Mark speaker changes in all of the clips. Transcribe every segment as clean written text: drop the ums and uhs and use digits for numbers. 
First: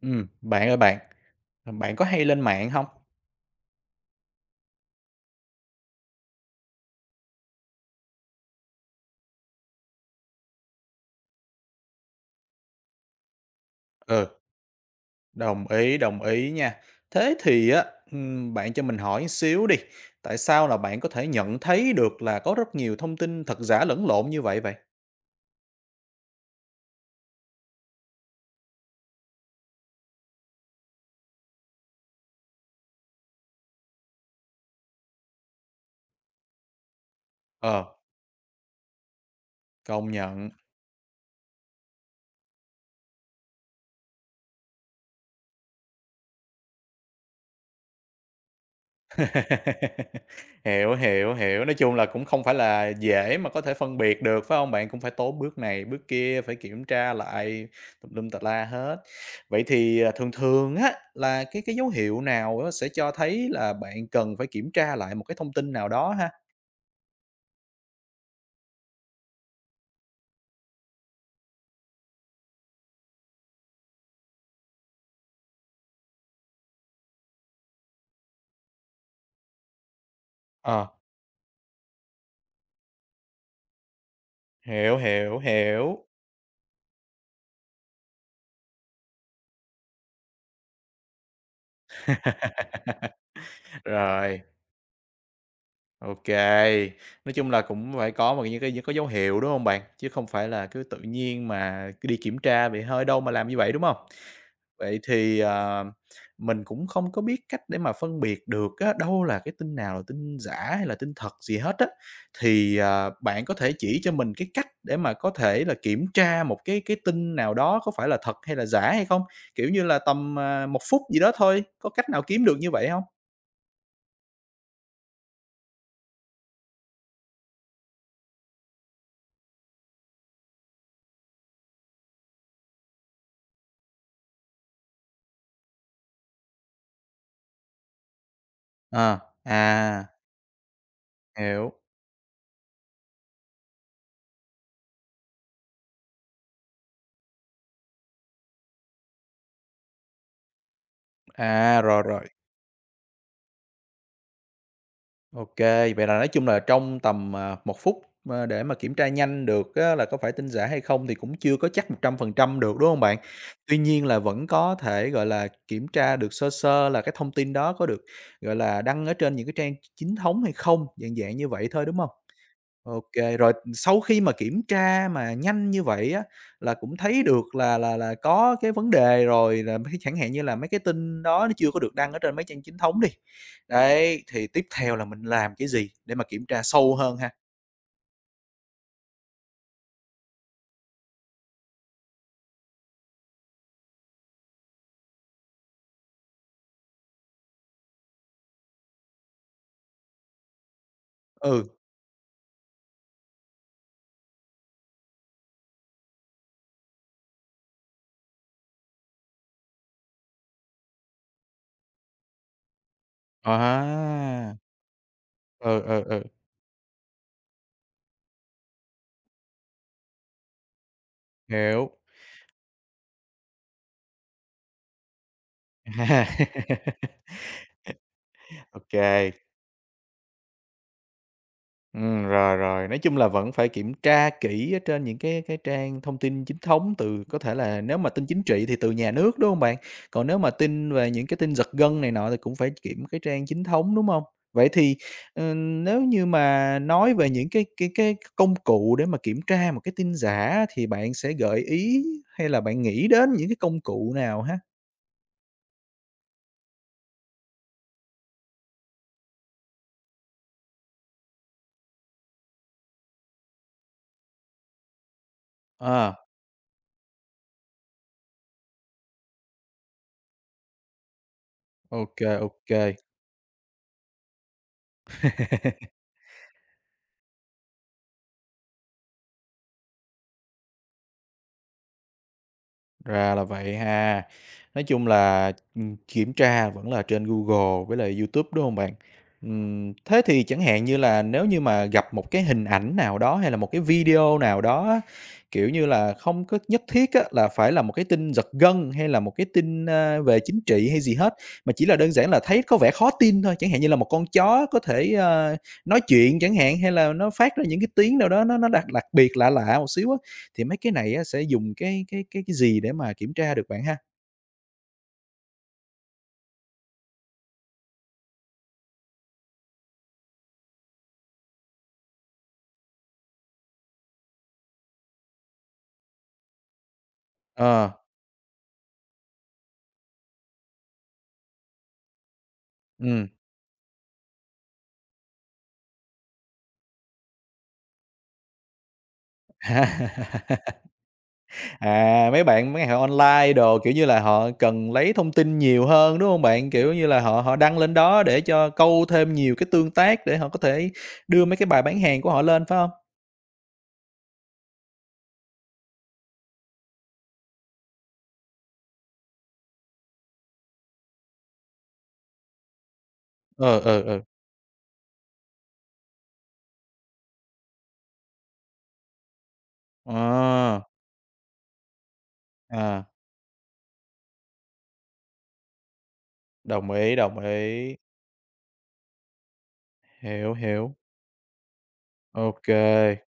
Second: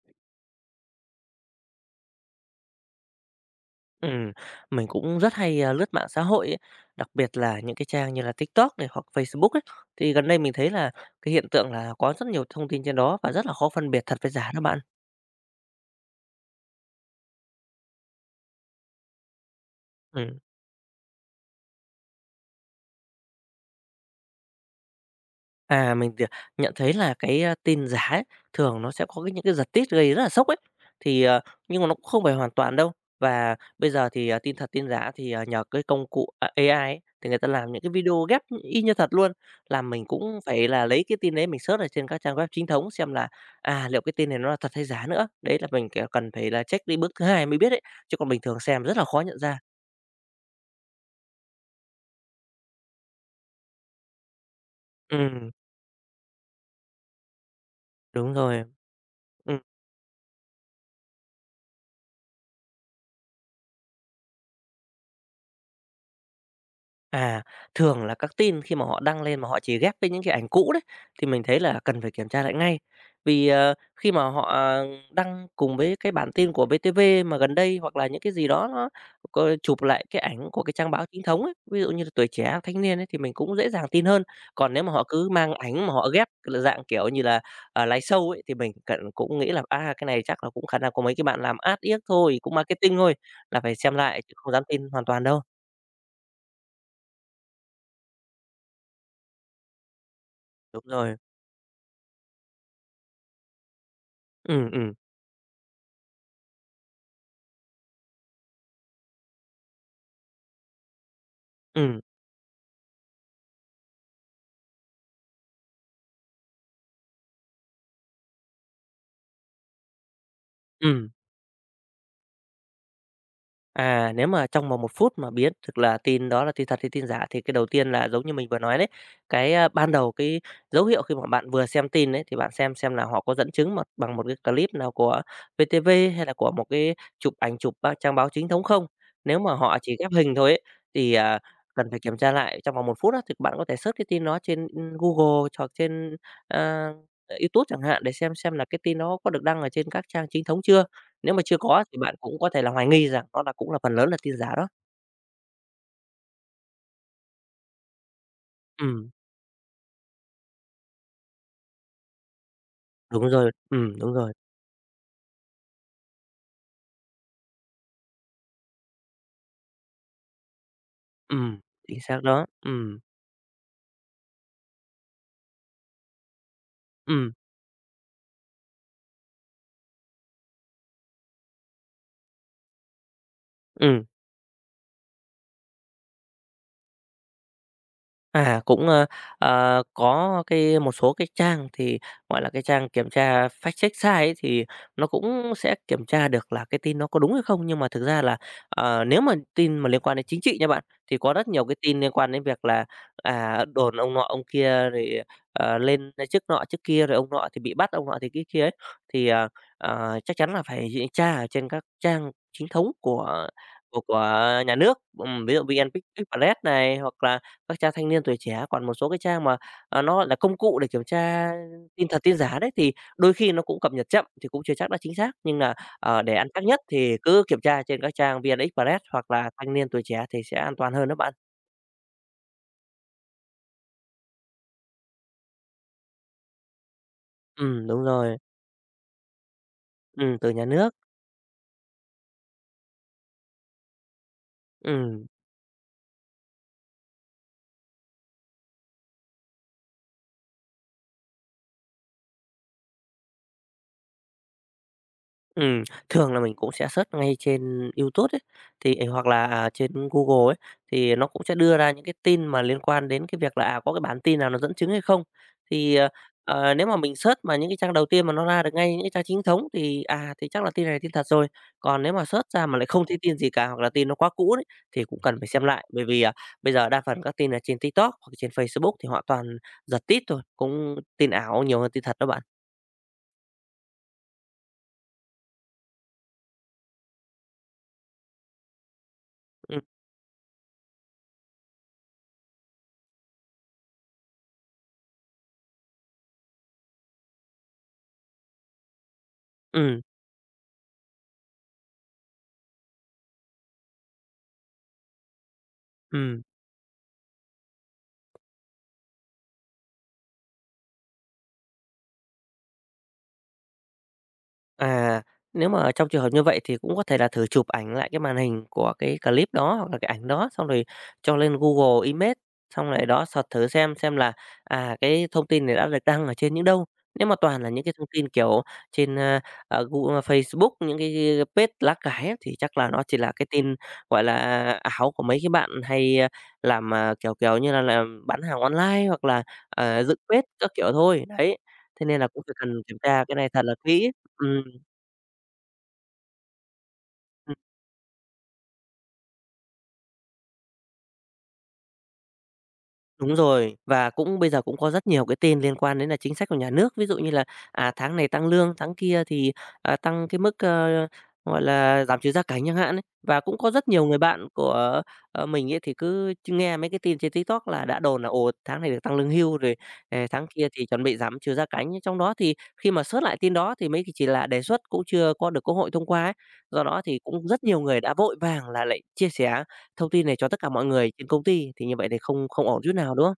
Speaker 1: Bạn ơi bạn có hay lên mạng hông?
Speaker 2: Ừm, mình cũng rất hay, lướt mạng xã hội ấy, đặc biệt là những cái trang như là TikTok này hoặc Facebook ấy. Thì gần đây mình thấy là cái hiện tượng là có rất nhiều thông tin trên đó và rất là khó phân biệt thật
Speaker 1: Ừ,
Speaker 2: với giả đó bạn.
Speaker 1: đồng ý nha. Thế thì á, bạn cho mình hỏi xíu đi,
Speaker 2: Ừm.
Speaker 1: tại sao là bạn có thể nhận thấy được là có rất nhiều thông tin thật giả lẫn lộn như vậy vậy?
Speaker 2: À, mình thì nhận thấy là cái, tin giả ấy, thường nó sẽ có cái những cái giật tít gây rất là sốc ấy, thì, nhưng mà nó cũng không phải hoàn toàn đâu. Và bây giờ thì, tin thật tin giả thì, nhờ cái công cụ, AI ấy, thì người ta làm những
Speaker 1: Ờ,
Speaker 2: cái video ghép y như thật luôn, làm mình
Speaker 1: công
Speaker 2: cũng
Speaker 1: nhận.
Speaker 2: phải là lấy cái tin đấy mình search ở trên các trang web chính thống xem là, liệu cái tin này nó là thật hay giả nữa. Đấy là mình, kiểu, cần phải là check đi bước thứ hai mới biết đấy chứ còn bình thường xem rất là khó nhận ra.
Speaker 1: Hiểu, hiểu, hiểu. Nói chung là cũng không phải là dễ mà có thể phân biệt được, phải hông bạn? Cũng phải tốn
Speaker 2: Ừm,
Speaker 1: bước này, bước kia, phải kiểm tra lại tùm lum
Speaker 2: đúng
Speaker 1: tà
Speaker 2: rồi.
Speaker 1: la hết.
Speaker 2: Ừm.
Speaker 1: Vậy thì, thường thường á, là cái dấu hiệu nào á sẽ cho thấy là bạn cần phải kiểm tra lại một cái thông tin nào đó ha?
Speaker 2: À, thường là các tin khi mà họ đăng lên mà họ chỉ ghép với những cái ảnh cũ đấy thì mình thấy là cần phải kiểm tra lại ngay. Vì, khi mà họ đăng cùng với cái bản tin của VTV mà gần đây hoặc là những cái gì đó nó có chụp lại cái ảnh của cái
Speaker 1: Ờ,
Speaker 2: trang báo chính thống ấy, ví dụ như là Tuổi Trẻ, Thanh Niên ấy thì mình cũng dễ dàng tin hơn. Còn nếu mà
Speaker 1: hiểu,
Speaker 2: họ cứ
Speaker 1: hiểu,
Speaker 2: mang ảnh mà
Speaker 1: hiểu.
Speaker 2: họ ghép là dạng, kiểu như là, live show ấy thì mình cần cũng nghĩ là, cái này chắc là cũng khả năng có mấy cái bạn làm ad yếc thôi, cũng marketing thôi, là phải xem lại chứ
Speaker 1: Rồi.
Speaker 2: không dám tin hoàn toàn đâu.
Speaker 1: OK, nói chung là cũng phải có một những cái dấu hiệu, đúng không bạn? Chứ không phải là cứ
Speaker 2: Đúng
Speaker 1: tự
Speaker 2: rồi.
Speaker 1: nhiên mà cứ đi kiểm tra vậy hơi đâu mà làm như vậy, đúng không?
Speaker 2: Ừ, ừ,
Speaker 1: Vậy thì, mình cũng không có biết cách để mà phân biệt được á, đâu là cái tin nào là tin giả hay là tin thật gì hết á,
Speaker 2: Ừ,
Speaker 1: thì, bạn có thể chỉ cho mình cái cách để mà có thể là kiểm tra một cái tin nào đó có phải là thật hay là giả hay không? Kiểu như là tầm, 1 phút
Speaker 2: ừ.
Speaker 1: gì đó thôi, có cách nào kiếm được như vậy không?
Speaker 2: À, nếu mà trong vòng 1 phút mà biết thực là tin đó là tin thật hay tin giả thì cái đầu tiên là giống như mình vừa nói đấy, cái, ban đầu cái dấu hiệu khi mà bạn vừa xem tin đấy thì bạn xem là họ có dẫn chứng mà bằng một cái clip nào của VTV hay là của một cái chụp ảnh chụp ba trang báo chính thống không.
Speaker 1: Ờ,
Speaker 2: Nếu mà
Speaker 1: à,
Speaker 2: họ chỉ ghép hình thôi ấy, thì,
Speaker 1: hiểu.
Speaker 2: cần phải kiểm tra lại trong vòng 1 phút đó thì bạn có thể search cái tin đó trên, Google hoặc trên, a, YouTube chẳng hạn để xem là cái tin đó có được đăng ở trên các trang chính thống chưa. Nếu mà chưa
Speaker 1: À,
Speaker 2: có thì
Speaker 1: rồi,
Speaker 2: bạn
Speaker 1: rồi.
Speaker 2: cũng có thể là hoài nghi rằng nó là cũng là phần lớn là tin giả đó.
Speaker 1: OK, vậy là nói chung là trong tầm, 1 phút, để mà kiểm tra
Speaker 2: Ừm,
Speaker 1: nhanh được á là có phải tin giả hay không thì cũng chưa có chắc 100% được, đúng không bạn?
Speaker 2: đúng rồi.
Speaker 1: Tuy
Speaker 2: Ừm,
Speaker 1: nhiên
Speaker 2: đúng
Speaker 1: là
Speaker 2: rồi.
Speaker 1: vẫn có thể, gọi là, kiểm tra được sơ sơ là cái thông tin đó có được, gọi là, đăng ở trên những cái trang chính thống hay không, dạng dạng như
Speaker 2: Ừm,
Speaker 1: vậy thôi, đúng
Speaker 2: chính
Speaker 1: không?
Speaker 2: xác đó.
Speaker 1: OK. Rồi sau khi mà kiểm tra mà nhanh như vậy á, là cũng thấy
Speaker 2: Ừm,
Speaker 1: được là có cái vấn đề rồi, là mấy chẳng hạn như là mấy cái tin đó nó chưa có được đăng ở trên mấy trang chính thống đi.
Speaker 2: ừm.
Speaker 1: Đấy, thì tiếp theo là mình làm cái gì để mà kiểm tra sâu hơn ha?
Speaker 2: À, cũng, có cái một số cái trang thì, gọi là, cái trang kiểm tra fact check sai ấy, thì nó cũng sẽ kiểm tra được là cái tin nó có đúng hay không. Nhưng mà thực ra là, nếu mà tin mà liên quan đến chính trị nha bạn, thì có rất nhiều
Speaker 1: Ừ.
Speaker 2: cái tin liên quan đến việc là, đồn ông nọ ông kia rồi, lên chức nọ chức kia, rồi ông nọ thì bị bắt, ông nọ thì cái kia ấy. Thì, chắc chắn là phải tra ở trên các trang chính thống của
Speaker 1: À,
Speaker 2: nhà nước, ví dụ
Speaker 1: ừ, ừ, ừ,
Speaker 2: VnExpress này, hoặc là các trang thanh niên tuổi trẻ, còn một số cái trang mà, nó, gọi là, công cụ để kiểm tra
Speaker 1: hiểu.
Speaker 2: tin thật tin giả đấy, thì đôi khi nó cũng cập nhật chậm thì cũng chưa chắc đã chính xác. Nhưng là, để ăn chắc nhất thì cứ kiểm tra trên các trang VN Express hoặc
Speaker 1: OK.
Speaker 2: là Thanh Niên Tuổi Trẻ thì sẽ an toàn hơn đó bạn.
Speaker 1: Rồi, rồi, nói chung là vẫn phải kiểm tra kỹ ở trên những cái trang thông tin chính thống từ có thể là nếu
Speaker 2: Đúng
Speaker 1: mà tin
Speaker 2: rồi.
Speaker 1: chính trị thì từ nhà nước, đúng hông bạn? Còn
Speaker 2: Ừm,
Speaker 1: nếu
Speaker 2: từ
Speaker 1: mà
Speaker 2: nhà nước.
Speaker 1: tin về những cái tin giật gân này nọ thì cũng phải kiểm cái trang chính thống, đúng hông? Vậy thì,
Speaker 2: Ừm.
Speaker 1: nếu như mà nói về những cái công cụ để mà kiểm tra một cái tin giả á, thì bạn sẽ gợi ý hay là bạn nghĩ đến những cái công cụ nào ha?
Speaker 2: Ừm, Thường là mình cũng sẽ search ngay trên YouTube ấy, thì ấy, hoặc là, trên Google ấy, thì nó cũng sẽ đưa ra những cái tin mà liên quan đến cái việc là, có cái bản tin nào nó dẫn chứng hay không. Thì,
Speaker 1: Ờ,
Speaker 2: nếu mà mình search mà những cái trang đầu tiên mà nó ra được ngay những cái trang chính thống thì chắc là tin này là tin thật rồi. Còn
Speaker 1: ô
Speaker 2: nếu mà
Speaker 1: kê,
Speaker 2: search
Speaker 1: ô
Speaker 2: ra mà
Speaker 1: kê.
Speaker 2: lại không thấy tin gì cả hoặc là tin nó quá cũ đấy, thì cũng cần phải xem lại. Bởi vì, bây giờ đa phần các tin là trên TikTok hoặc trên Facebook thì họ toàn giật tít thôi, cũng tin ảo nhiều hơn tin thật đó bạn.
Speaker 1: Ra là vậy ha. Nói chung là, kiểm tra vẫn là trên Google với lại YouTube, đúng không bạn?
Speaker 2: Ừm,
Speaker 1: Thế thì chẳng hạn như là nếu như mà gặp một cái hình ảnh nào đó hay là một cái video nào đó á, kiểu như là, không có nhất thiết á là phải là một cái tin giật gân hay là một cái tin,
Speaker 2: ừm,
Speaker 1: về chính trị hay gì hết, mà chỉ là đơn giản là thấy có vẻ khó tin thôi, chẳng hạn như là một con chó có thể, nói chuyện
Speaker 2: ừm.
Speaker 1: chẳng hạn, hay là nó phát ra những cái tiếng nào đó nó đặc đặc biệt, lạ lạ một xíu á, thì mấy cái này á sẽ dùng cái gì để mà kiểm tra được bạn ha?
Speaker 2: À, nếu mà trong trường hợp như vậy thì cũng có thể là thử chụp ảnh lại cái màn hình của cái clip đó hoặc là cái ảnh đó xong rồi cho lên Google Image xong lại đó search thử xem là cái thông tin này đã được đăng ở trên những đâu. Nếu mà toàn là những
Speaker 1: Ờ,
Speaker 2: cái thông tin kiểu trên Google, Facebook những cái page lá cải ấy, thì chắc là nó chỉ
Speaker 1: ừm.
Speaker 2: là cái tin gọi là ảo của mấy cái bạn hay làm kiểu kiểu như là làm bán hàng online hoặc là dựng page các kiểu thôi. Đấy. Thế nên là
Speaker 1: À,
Speaker 2: cũng
Speaker 1: mấy
Speaker 2: phải
Speaker 1: bạn
Speaker 2: cần
Speaker 1: bán
Speaker 2: kiểm
Speaker 1: họ
Speaker 2: tra cái này
Speaker 1: online
Speaker 2: thật là
Speaker 1: đồ, kiểu như
Speaker 2: kỹ.
Speaker 1: là, họ
Speaker 2: Ừm,
Speaker 1: cần lấy thông tin nhiều hơn, đúng không bạn? Kiểu như là, họ
Speaker 2: ừm,
Speaker 1: họ đăng lên đó để cho câu thêm nhiều cái tương tác để họ có thể đưa mấy cái bài bán hàng của họ lên, phải không?
Speaker 2: đúng rồi. Và cũng bây giờ cũng có rất nhiều cái tin liên quan đến là chính sách của nhà nước, ví dụ như là, tháng này tăng lương, tháng kia thì, tăng cái mức, gọi là, giảm trừ gia cảnh chẳng hạn ấy. Và cũng có
Speaker 1: Ờ,
Speaker 2: rất nhiều người
Speaker 1: ờ,
Speaker 2: bạn của, mình ấy thì cứ nghe mấy cái tin trên TikTok là đã đồn là "Ồ, tháng này được tăng lương hưu", rồi,
Speaker 1: ờ,
Speaker 2: "Tháng kia
Speaker 1: à,
Speaker 2: thì chuẩn bị giảm trừ gia cảnh." Nhưng trong đó thì khi mà
Speaker 1: à,
Speaker 2: search lại tin đó thì mấy mới chỉ là đề xuất cũng chưa có được Quốc hội thông qua ấy. Do
Speaker 1: đồng
Speaker 2: đó
Speaker 1: ý,
Speaker 2: thì
Speaker 1: đồng
Speaker 2: cũng rất nhiều
Speaker 1: ý.
Speaker 2: người đã vội vàng là lại chia sẻ thông tin này cho
Speaker 1: Hiểu,
Speaker 2: tất cả mọi
Speaker 1: hiểu.
Speaker 2: người trên công ty thì như vậy thì không không
Speaker 1: OK.
Speaker 2: ổn chút nào, đúng không?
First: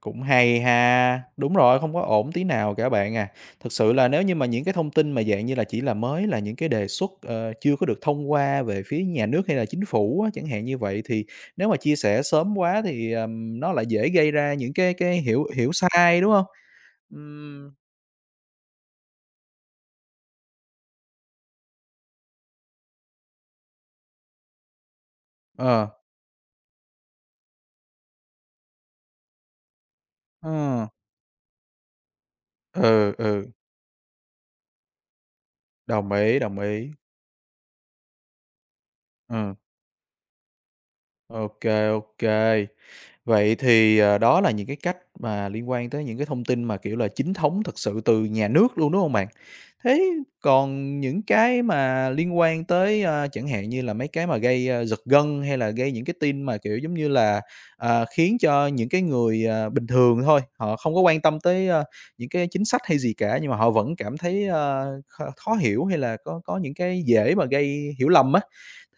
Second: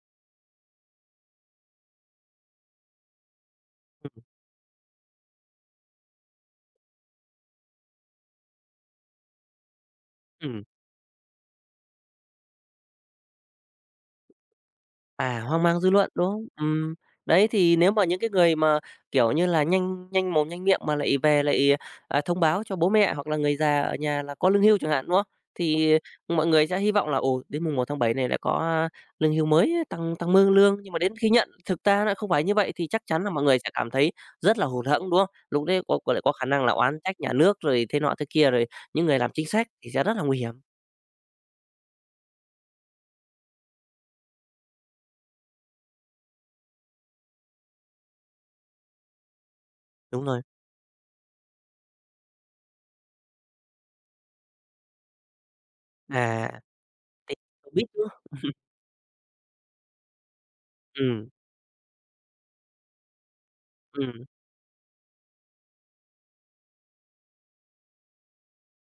Speaker 1: Cũng hay ha. Đúng rồi, không có ổn tí nào cả bạn à. Thực sự là nếu
Speaker 2: Ừm,
Speaker 1: như mà những cái thông tin mà dạng như là chỉ là mới là những cái đề xuất, chưa có được thông qua về phía nhà nước hay là chính phủ á, chẳng
Speaker 2: ừm,
Speaker 1: hạn như vậy, thì nếu mà chia sẻ sớm quá thì, nó lại dễ gây ra những cái hiểu
Speaker 2: hoang
Speaker 1: hiểu
Speaker 2: mang dư luận,
Speaker 1: sai,
Speaker 2: đúng
Speaker 1: đúng
Speaker 2: không?
Speaker 1: không?
Speaker 2: Đấy,
Speaker 1: Ừm,
Speaker 2: thì nếu mà những cái người mà, kiểu như là, nhanh nhanh mồm nhanh miệng mà lại về lại, thông báo cho bố mẹ hoặc là người già ở nhà là có lương hưu chẳng hạn, đúng không?
Speaker 1: ờ,
Speaker 2: Thì mọi người sẽ hy vọng là, ồ, đến mùng 1 tháng 7 này lại có, lương hưu mới tăng tăng mức
Speaker 1: ờ,
Speaker 2: lương, nhưng mà đến khi nhận thực ra lại không phải như vậy thì chắc
Speaker 1: ừ,
Speaker 2: chắn là mọi
Speaker 1: ừ,
Speaker 2: người sẽ cảm thấy rất là hụt hẫng, đúng không? Lúc đấy có
Speaker 1: đồng
Speaker 2: lại có
Speaker 1: ý,
Speaker 2: khả
Speaker 1: đồng
Speaker 2: năng là
Speaker 1: ý.
Speaker 2: oán trách nhà nước rồi thế nọ thế kia, rồi những người làm chính
Speaker 1: Ừm,
Speaker 2: sách thì sẽ rất là nguy hiểm.
Speaker 1: ok kê. Vậy thì, đó là những cái cách mà liên quan tới những cái thông tin mà, kiểu là, chính thống thực sự từ nhà nước luôn, đúng không bạn? Thế
Speaker 2: Đúng rồi.
Speaker 1: còn những cái mà liên quan tới, chẳng hạn như là mấy cái mà gây, giật gân hay là gây những cái tin
Speaker 2: À,
Speaker 1: mà, kiểu, giống như
Speaker 2: cái
Speaker 1: là,
Speaker 2: biết nữa.
Speaker 1: khiến cho những cái người, bình thường thôi, họ không có quan
Speaker 2: Ừm,
Speaker 1: tâm tới, những cái chính sách hay gì cả, nhưng mà họ vẫn cảm
Speaker 2: ừm,
Speaker 1: thấy, khó hiểu hay là có những cái dễ mà gây hiểu lầm á,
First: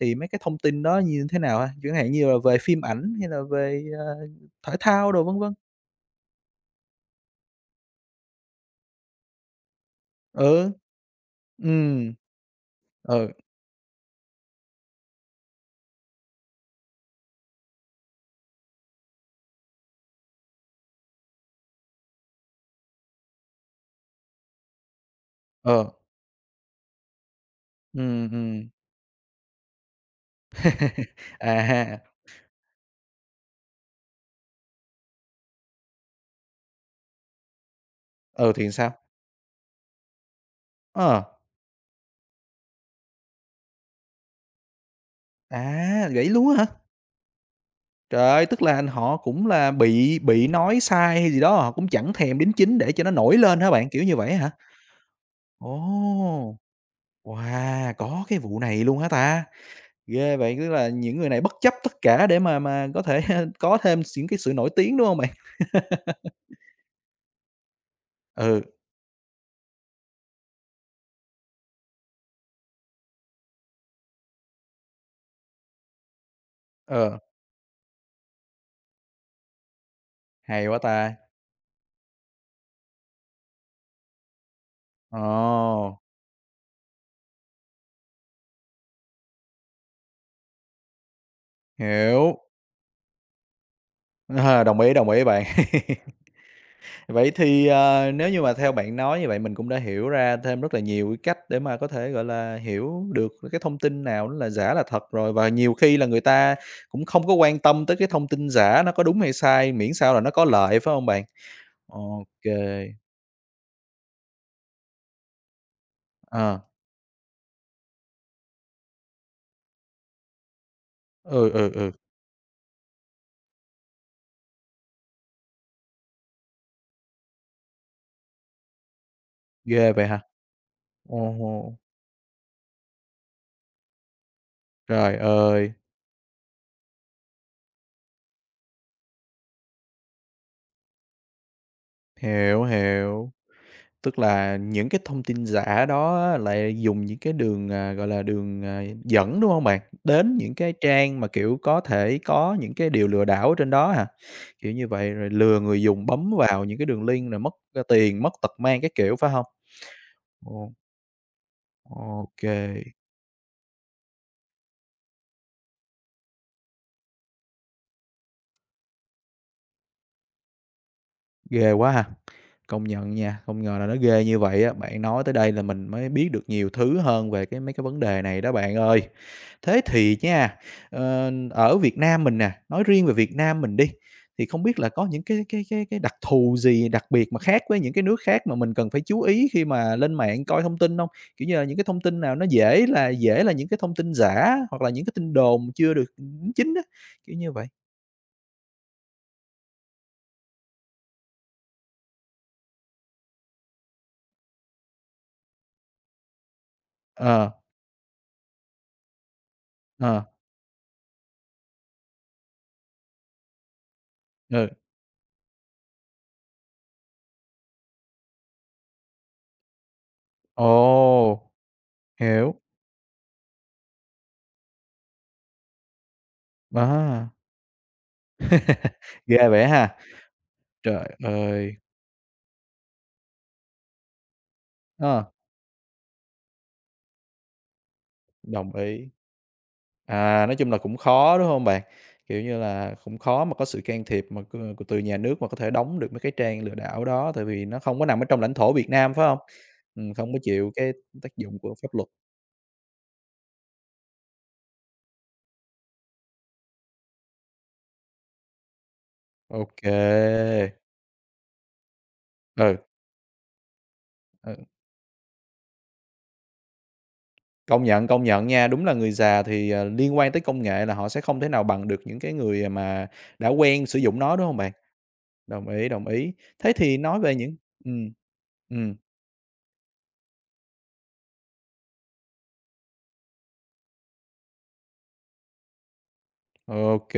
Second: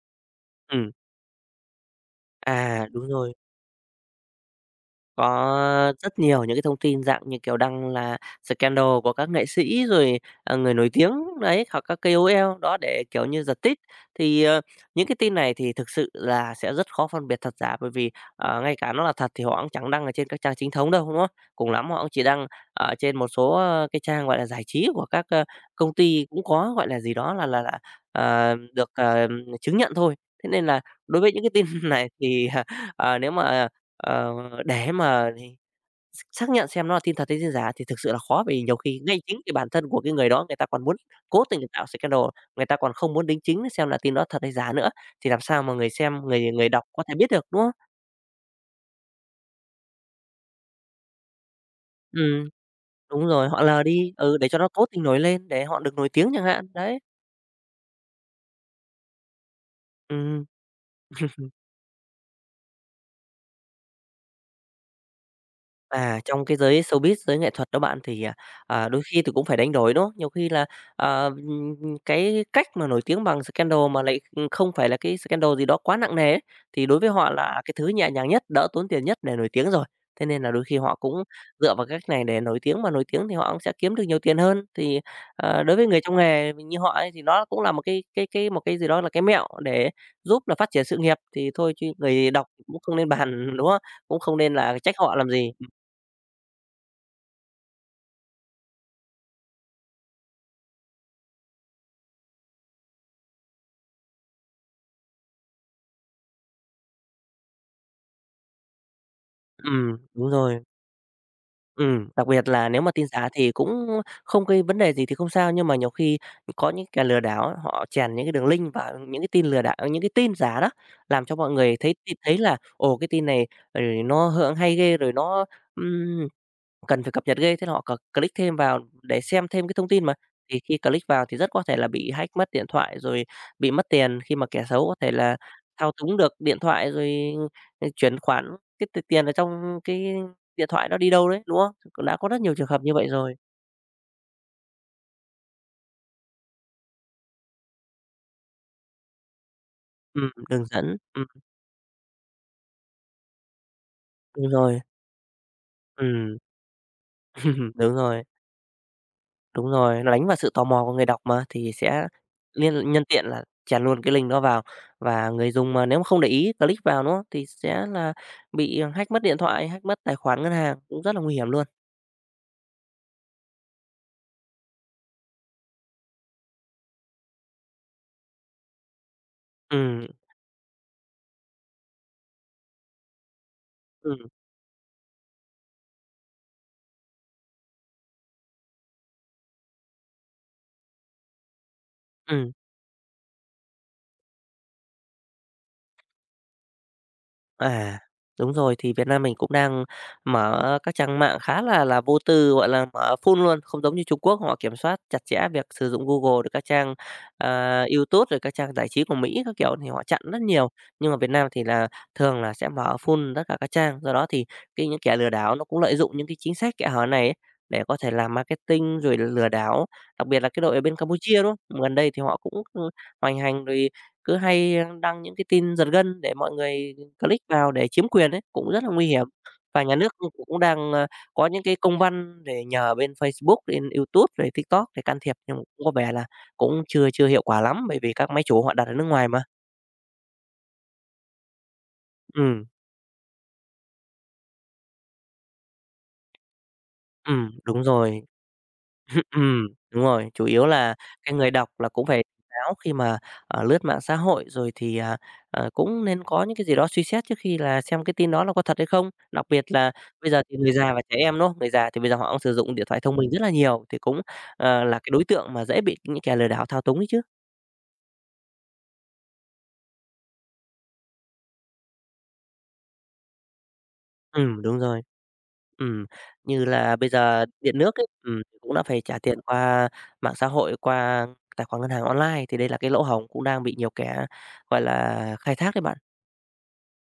Speaker 1: thì mấy cái thông tin
Speaker 2: ừm.
Speaker 1: đó như thế nào ha? Chẳng hạn như là về phim
Speaker 2: À, đúng
Speaker 1: ảnh hay
Speaker 2: rồi.
Speaker 1: là về, thể thao đồ vân vân.
Speaker 2: Có rất nhiều những cái thông tin dạng như, kiểu, đăng là scandal của các nghệ sĩ rồi,
Speaker 1: Ừ,
Speaker 2: người nổi tiếng đấy, hoặc các
Speaker 1: ừm,
Speaker 2: KOL đó để, kiểu
Speaker 1: ừ,
Speaker 2: như, giật tít. Thì, những cái tin này thì thực sự là sẽ rất khó phân biệt thật giả, bởi vì, ngay cả nó là thật thì họ cũng chẳng đăng ở trên các trang chính thống đâu, đúng không? Cùng lắm họ cũng chỉ đăng ở trên một số, cái trang, gọi là, giải trí của các,
Speaker 1: ờ,
Speaker 2: công ty cũng có, gọi là gì đó, là,
Speaker 1: ừm.
Speaker 2: được, chứng nhận thôi. Thế nên là đối với những cái tin
Speaker 1: À,
Speaker 2: này thì, nếu mà, để mà xác nhận xem nó là tin thật hay tin giả thì thực sự là khó,
Speaker 1: ừ,
Speaker 2: vì
Speaker 1: thì
Speaker 2: nhiều
Speaker 1: sao?
Speaker 2: khi ngay chính cái bản thân của cái người đó người ta còn muốn
Speaker 1: Ờ,
Speaker 2: cố tình tạo scandal, người ta còn không muốn đính chính xem là tin đó thật hay giả nữa, thì làm sao mà người
Speaker 1: à,
Speaker 2: xem,
Speaker 1: vậy
Speaker 2: người
Speaker 1: luôn á
Speaker 2: người
Speaker 1: hả?
Speaker 2: đọc có thể biết được, đúng không?
Speaker 1: Trời ơi, tức là họ cũng là bị nói sai hay gì đó, họ cũng chẳng thèm
Speaker 2: Ừm,
Speaker 1: đính chính để cho nó
Speaker 2: đúng
Speaker 1: nổi
Speaker 2: rồi,
Speaker 1: lên
Speaker 2: họ
Speaker 1: hả
Speaker 2: lờ
Speaker 1: bạn, kiểu
Speaker 2: đi,
Speaker 1: như vậy
Speaker 2: ừ, để
Speaker 1: hả?
Speaker 2: cho nó cố tình nổi lên, để họ được nổi tiếng chẳng
Speaker 1: Ồ!
Speaker 2: hạn, đấy.
Speaker 1: Wow, có cái vụ này luôn hả ta? Ghê
Speaker 2: Ừm.
Speaker 1: vậy, tức là những người này bất chấp tất cả để mà có thể có thêm những cái sự nổi tiếng, đúng không bạn?
Speaker 2: À, trong cái giới showbiz, giới nghệ thuật đó bạn thì,
Speaker 1: Ừ,
Speaker 2: đôi khi thì cũng phải đánh đổi, đúng không? Nhiều khi là, ờ, ừm, cái cách mà nổi tiếng bằng scandal mà lại, không phải là cái scandal gì đó quá nặng nề ấy, thì đối với
Speaker 1: ờ,
Speaker 2: họ là cái thứ nhẹ nhàng nhất, đỡ tốn tiền nhất để nổi tiếng rồi. Thế nên là đôi
Speaker 1: hay
Speaker 2: khi
Speaker 1: quá
Speaker 2: họ cũng
Speaker 1: ta.
Speaker 2: dựa vào cách này để nổi tiếng, mà nổi tiếng thì họ cũng sẽ kiếm được nhiều tiền hơn. Thì, đối với
Speaker 1: Ồ,
Speaker 2: người trong nghề như họ ấy thì nó cũng là một cái một cái gì đó là cái mẹo để giúp là phát triển sự nghiệp, thì thôi chứ người
Speaker 1: hiểu.
Speaker 2: đọc cũng không nên bàn, đúng không? Cũng không nên
Speaker 1: Ờ,
Speaker 2: là trách
Speaker 1: đồng
Speaker 2: họ
Speaker 1: ý
Speaker 2: làm
Speaker 1: bạn.
Speaker 2: gì.
Speaker 1: Vậy thì, nếu như mà theo bạn nói như vậy mình cũng đã hiểu ra thêm rất là nhiều cái cách để mà có thể, gọi là, hiểu được cái thông tin nào nó là giả là thật rồi, và nhiều khi là người ta cũng không có quan tâm tới cái thông tin giả nó có đúng hay sai, miễn sao là
Speaker 2: Đúng
Speaker 1: nó có
Speaker 2: rồi.
Speaker 1: lợi, phải không bạn? Ok
Speaker 2: Đặc biệt là nếu
Speaker 1: kê,
Speaker 2: mà tin giả thì cũng không gây vấn đề gì thì không sao, nhưng mà nhiều khi
Speaker 1: ờ,
Speaker 2: có những kẻ lừa đảo họ chèn những cái đường link vào những cái tin lừa đảo những cái tin giả đó, làm cho mọi
Speaker 1: ừ, ừ,
Speaker 2: người
Speaker 1: ừ,
Speaker 2: thấy thấy là, ồ, cái tin này, nó hay ghê, rồi nó, cần phải cập nhật ghê, thế là họ click thêm vào để xem thêm cái thông
Speaker 1: ghê
Speaker 2: tin
Speaker 1: vậy
Speaker 2: mà.
Speaker 1: hả?
Speaker 2: Thì khi click
Speaker 1: Ô
Speaker 2: vào thì rất có thể là bị hack mất điện thoại, rồi bị mất tiền khi mà kẻ xấu có thể
Speaker 1: trời
Speaker 2: là
Speaker 1: ơi!
Speaker 2: thao túng được điện thoại, rồi, chuyển khoản cái tiền ở trong cái điện thoại đó đi đâu đấy, đúng không? Cũng đã có rất nhiều
Speaker 1: Hiểu,
Speaker 2: trường hợp như vậy
Speaker 1: hiểu.
Speaker 2: rồi.
Speaker 1: Tức là những cái thông tin giả đó á, lại dùng những cái đường, gọi là, đường, dẫn, đúng hông bạn? Đến những
Speaker 2: Đường
Speaker 1: cái
Speaker 2: dẫn,
Speaker 1: trang mà, kiểu, có thể có những cái điều lừa đảo ở trên đó hả?
Speaker 2: đúng
Speaker 1: Kiểu
Speaker 2: rồi,
Speaker 1: như vậy, rồi lừa người dùng bấm
Speaker 2: ừm,
Speaker 1: vào những cái đường link rồi mất,
Speaker 2: đúng rồi.
Speaker 1: tiền, mất tật mang các kiểu, phải hông?
Speaker 2: Đúng rồi, nó đánh vào sự tò
Speaker 1: Ồ,
Speaker 2: mò của người đọc mà, thì sẽ
Speaker 1: ô
Speaker 2: liên
Speaker 1: kê.
Speaker 2: nhân tiện là chèn luôn cái link đó vào. Và người dùng mà nếu mà không để ý click vào, đúng thì sẽ là bị hack mất điện thoại, hack mất tài khoản ngân hàng, cũng rất là nguy hiểm luôn.
Speaker 1: Ghê quá ha. Công nhận nha, không ngờ là nó ghê như vậy á. Bạn nói tới đây là mình mới biết được nhiều thứ hơn về cái mấy cái vấn đề này đó bạn ơi. Thế
Speaker 2: Ừm,
Speaker 1: thì nha, ở Việt Nam mình nè, nói riêng về Việt Nam mình đi,
Speaker 2: ừm,
Speaker 1: thì không biết là có những cái đặc thù gì đặc biệt mà khác với những cái nước khác mà mình cần phải chú ý khi mà lên mạng coi thông tin không? Kiểu như là, những cái thông tin nào nó
Speaker 2: ừm.
Speaker 1: dễ là những cái thông tin giả hoặc là những cái tin đồn chưa được đính chính á, kiểu như vậy.
Speaker 2: À, đúng rồi, thì Việt Nam mình cũng đang mở các trang mạng khá là vô tư, gọi là, mở full luôn, không giống như Trung Quốc họ kiểm soát chặt chẽ việc sử dụng Google, được các trang,
Speaker 1: Ờ,
Speaker 2: YouTube, rồi các trang giải trí của Mỹ các kiểu thì họ chặn
Speaker 1: ờ,
Speaker 2: rất nhiều. Nhưng mà Việt Nam thì là thường là sẽ mở full tất cả các trang, do đó thì
Speaker 1: ừ.
Speaker 2: cái những kẻ lừa đảo nó cũng lợi dụng những cái chính sách kẽ hở này ấy để có thể làm marketing rồi lừa đảo, đặc biệt là cái đội ở bên Campuchia,
Speaker 1: Ồ,
Speaker 2: đúng không? Gần đây thì họ
Speaker 1: hiểu.
Speaker 2: cũng, hoành hành rồi cứ hay đăng những cái tin giật gân để mọi người
Speaker 1: À,
Speaker 2: click vào để chiếm quyền ấy, cũng rất là nguy hiểm.
Speaker 1: ghê vậy
Speaker 2: Và nhà
Speaker 1: ha.
Speaker 2: nước cũng cũng đang,
Speaker 1: Trời
Speaker 2: có những
Speaker 1: ơi!
Speaker 2: cái công văn để nhờ bên Facebook, bên YouTube, rồi TikTok để can
Speaker 1: Ờ,
Speaker 2: thiệp, nhưng cũng có vẻ là cũng chưa chưa hiệu quả lắm, bởi vì các máy chủ
Speaker 1: đồng
Speaker 2: họ đặt ở nước
Speaker 1: ý.
Speaker 2: ngoài mà.
Speaker 1: À, nói chung là cũng khó, đúng hông bạn? Kiểu như
Speaker 2: Ừ,
Speaker 1: là, cũng khó mà có sự can thiệp mà của từ nhà nước mà có thể đóng được mấy cái trang lừa đảo đó, tại vì nó
Speaker 2: đúng
Speaker 1: không có nằm ở
Speaker 2: rồi.
Speaker 1: trong lãnh thổ Việt Nam, phải hông?
Speaker 2: Đúng rồi,
Speaker 1: Không có
Speaker 2: chủ yếu
Speaker 1: chịu cái
Speaker 2: là cái
Speaker 1: tác
Speaker 2: người
Speaker 1: dụng
Speaker 2: đọc
Speaker 1: của
Speaker 2: là
Speaker 1: pháp
Speaker 2: cũng
Speaker 1: luật.
Speaker 2: phải tỉnh táo khi mà, lướt mạng xã hội, rồi thì, cũng nên có những cái gì đó suy xét trước khi là xem cái tin đó là có thật hay không. Đặc biệt
Speaker 1: OK
Speaker 2: là
Speaker 1: kê.
Speaker 2: bây giờ thì người già và trẻ em, đúng không? Người già thì bây giờ họ cũng sử dụng
Speaker 1: Ừ,
Speaker 2: điện thoại thông minh rất là nhiều, thì cũng,
Speaker 1: ừ,
Speaker 2: là cái đối tượng mà dễ bị những kẻ lừa đảo thao túng ấy chứ.
Speaker 1: công nhận nha. Đúng là người già thì, liên quan tới công nghệ là họ sẽ không thể nào bằng được những cái người mà đã quen sử dụng nó, đúng hông
Speaker 2: Ừ
Speaker 1: bạn?
Speaker 2: đúng rồi.
Speaker 1: Đồng ý,
Speaker 2: Ừ
Speaker 1: đồng ý.
Speaker 2: như
Speaker 1: Thế
Speaker 2: là
Speaker 1: thì
Speaker 2: bây
Speaker 1: nói về
Speaker 2: giờ
Speaker 1: những
Speaker 2: điện nước ấy,
Speaker 1: ừm,
Speaker 2: cũng đã
Speaker 1: ừm.
Speaker 2: phải trả tiền qua mạng xã hội, qua tài khoản ngân hàng online, thì đây là cái lỗ hổng cũng đang bị nhiều kẻ, gọi là, khai thác đấy bạn.
Speaker 1: OK.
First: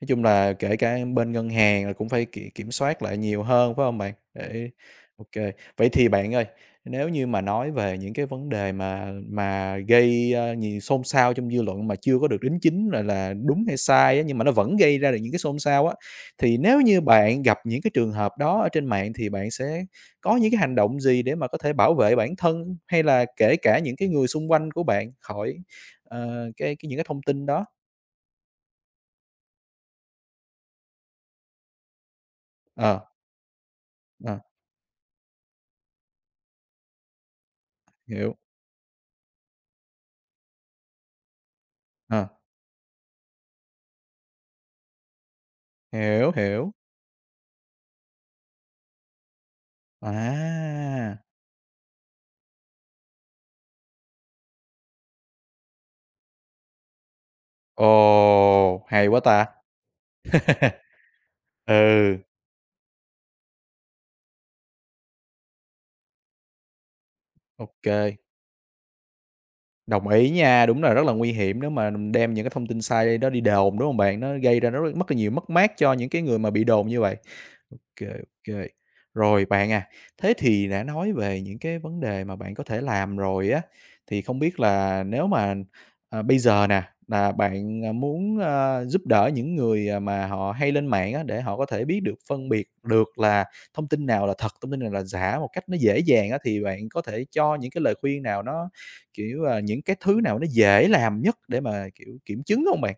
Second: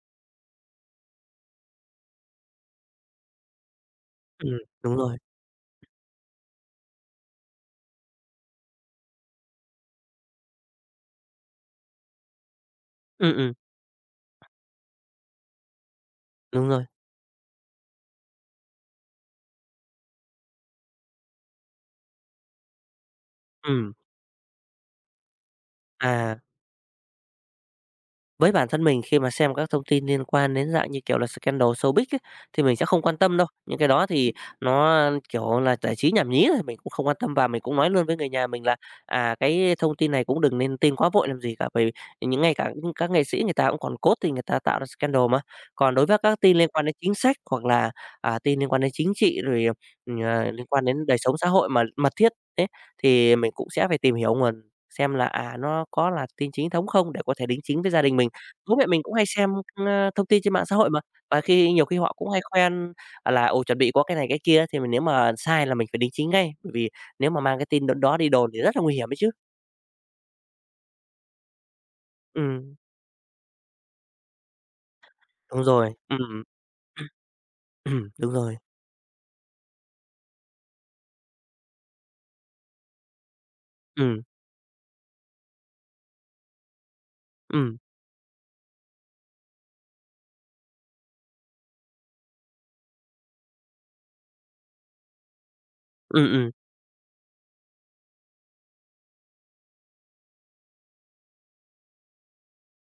Speaker 1: Nói chung là kể cả bên ngân hàng là cũng phải kiểm kiểm soát lại nhiều hơn, phải không bạn?
Speaker 2: Ừm,
Speaker 1: Để
Speaker 2: đúng rồi.
Speaker 1: OK. Vậy thì bạn ơi, nếu như mà nói về những cái vấn đề mà gây, nhiều xôn xao trong dư luận mà chưa có được đính chính là
Speaker 2: Ừm, ừm,
Speaker 1: đúng hay sai á, nhưng mà nó vẫn gây ra được những cái xôn xao á, thì
Speaker 2: đúng
Speaker 1: nếu
Speaker 2: rồi.
Speaker 1: như bạn gặp những cái trường hợp đó ở trên mạng thì bạn sẽ có những cái hành động gì để mà có thể bảo vệ bản thân, hay là kể cả
Speaker 2: Ừm,
Speaker 1: những cái người xung quanh của bạn khỏi,
Speaker 2: à,
Speaker 1: cái những cái thông tin đó?
Speaker 2: Với bản thân mình khi mà xem các thông tin liên quan đến dạng như kiểu là scandal showbiz ấy, thì mình sẽ
Speaker 1: Ờ.
Speaker 2: không quan tâm đâu. Những cái đó thì
Speaker 1: Ờ,
Speaker 2: nó, kiểu là, giải trí nhảm nhí thôi, mình cũng không quan tâm và mình cũng nói luôn với người
Speaker 1: hiểu,
Speaker 2: nhà mình là, "Cái thông tin này cũng đừng nên tin quá vội làm gì cả, bởi vì
Speaker 1: ờ,
Speaker 2: những ngày cả những các nghệ sĩ người ta cũng còn cốt thì người ta tạo ra scandal mà." Còn đối với
Speaker 1: hiểu,
Speaker 2: các tin liên
Speaker 1: hiểu.
Speaker 2: quan đến chính sách hoặc là, tin liên quan đến chính trị rồi, liên quan đến đời
Speaker 1: À,
Speaker 2: sống xã hội mà mật thiết ấy, thì mình cũng sẽ phải tìm hiểu nguồn xem là, nó có là tin chính thống không để có thể đính chính với gia đình mình. Bố
Speaker 1: ồ,
Speaker 2: mẹ mình
Speaker 1: hay
Speaker 2: cũng
Speaker 1: quá
Speaker 2: hay
Speaker 1: ta!
Speaker 2: xem, thông tin trên mạng xã hội mà, và khi nhiều khi họ
Speaker 1: Ừ,
Speaker 2: cũng hay khoen, là, ồ, chuẩn bị có cái này cái kia thì mình nếu mà sai là mình phải đính chính ngay, bởi vì nếu mà mang cái tin đón đó
Speaker 1: OK,
Speaker 2: đi đồn thì rất là nguy hiểm ấy chứ.
Speaker 1: đồng ý nha, đúng là rất là nguy hiểm nếu mà đem những cái thông
Speaker 2: Ừm,
Speaker 1: tin sai đó đi đồn, đúng không bạn? Nó gây ra rất rất mất là nhiều mất
Speaker 2: đúng
Speaker 1: mát cho
Speaker 2: rồi,
Speaker 1: những cái người mà bị đồn như vậy. OK,
Speaker 2: đúng rồi,
Speaker 1: OK. Rồi bạn à, thế thì đã nói về những cái vấn đề mà bạn có thể làm rồi á,
Speaker 2: ừm,
Speaker 1: thì không biết là nếu mà, bây giờ nè, là
Speaker 2: ừm,
Speaker 1: bạn, muốn, giúp đỡ những người, mà họ hay lên mạng á, để họ có thể biết được, phân biệt được là thông tin nào là thật, thông tin nào là giả một cách nó dễ dàng á,
Speaker 2: ừm.
Speaker 1: thì bạn có thể cho những cái lời khuyên nào nó, kiểu, những cái thứ nào nó dễ làm nhất để mà, kiểu, kiểm chứng không bạn?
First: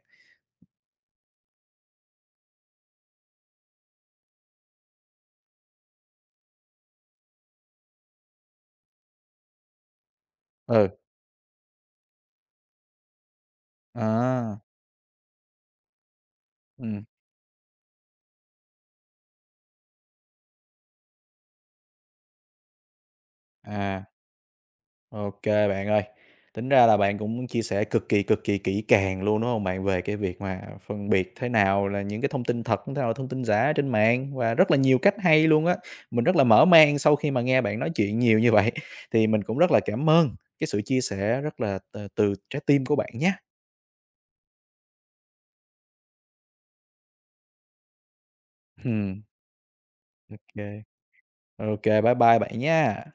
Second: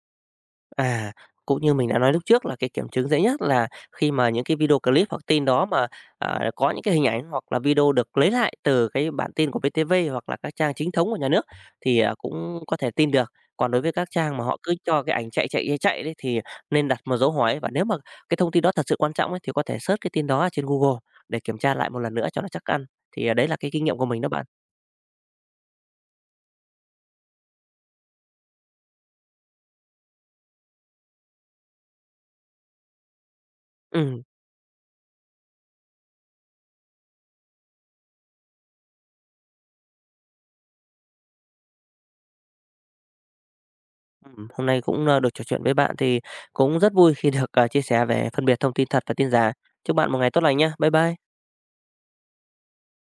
Speaker 2: À, cũng như mình đã nói lúc trước là cái kiểm chứng dễ nhất là khi mà những cái video clip hoặc tin đó mà, có những cái hình ảnh hoặc là video được lấy lại từ cái bản tin của VTV hoặc là các trang
Speaker 1: Ừ,
Speaker 2: chính thống của nhà nước thì, cũng có thể tin được. Còn đối với các trang mà họ
Speaker 1: à,
Speaker 2: cứ cho cái ảnh chạy, chạy, chạy, chạy đấy thì nên đặt
Speaker 1: ừm,
Speaker 2: một dấu hỏi và nếu mà cái thông tin đó thật sự quan trọng ấy thì có thể search cái tin đó ở trên Google để kiểm tra lại một lần nữa cho nó chắc ăn. Thì, đấy là cái kinh nghiệm
Speaker 1: à.
Speaker 2: của mình đó bạn.
Speaker 1: OK bạn ơi. Tính ra là bạn cũng chia sẻ cực kỳ kỹ càng luôn, đúng hông bạn? Về cái việc mà phân biệt thế nào là những cái thông tin thật, thế nào là thông tin giả trên
Speaker 2: Ừm.
Speaker 1: mạng và rất là nhiều cách hay luôn á. Mình rất là mở mang sau khi mà nghe bạn nói chuyện nhiều như vậy, thì mình cũng rất là cảm ơn cái sự chia sẻ rất là từ trái tim của bạn nhé.
Speaker 2: Hôm nay cũng, được trò chuyện với bạn thì cũng rất vui khi được, chia sẻ về phân biệt thông tin thật và
Speaker 1: Ừm,
Speaker 2: tin giả. Chúc bạn một ngày tốt lành nhé.
Speaker 1: OK.
Speaker 2: Bye bye.
Speaker 1: OK, bye bye bạn nha.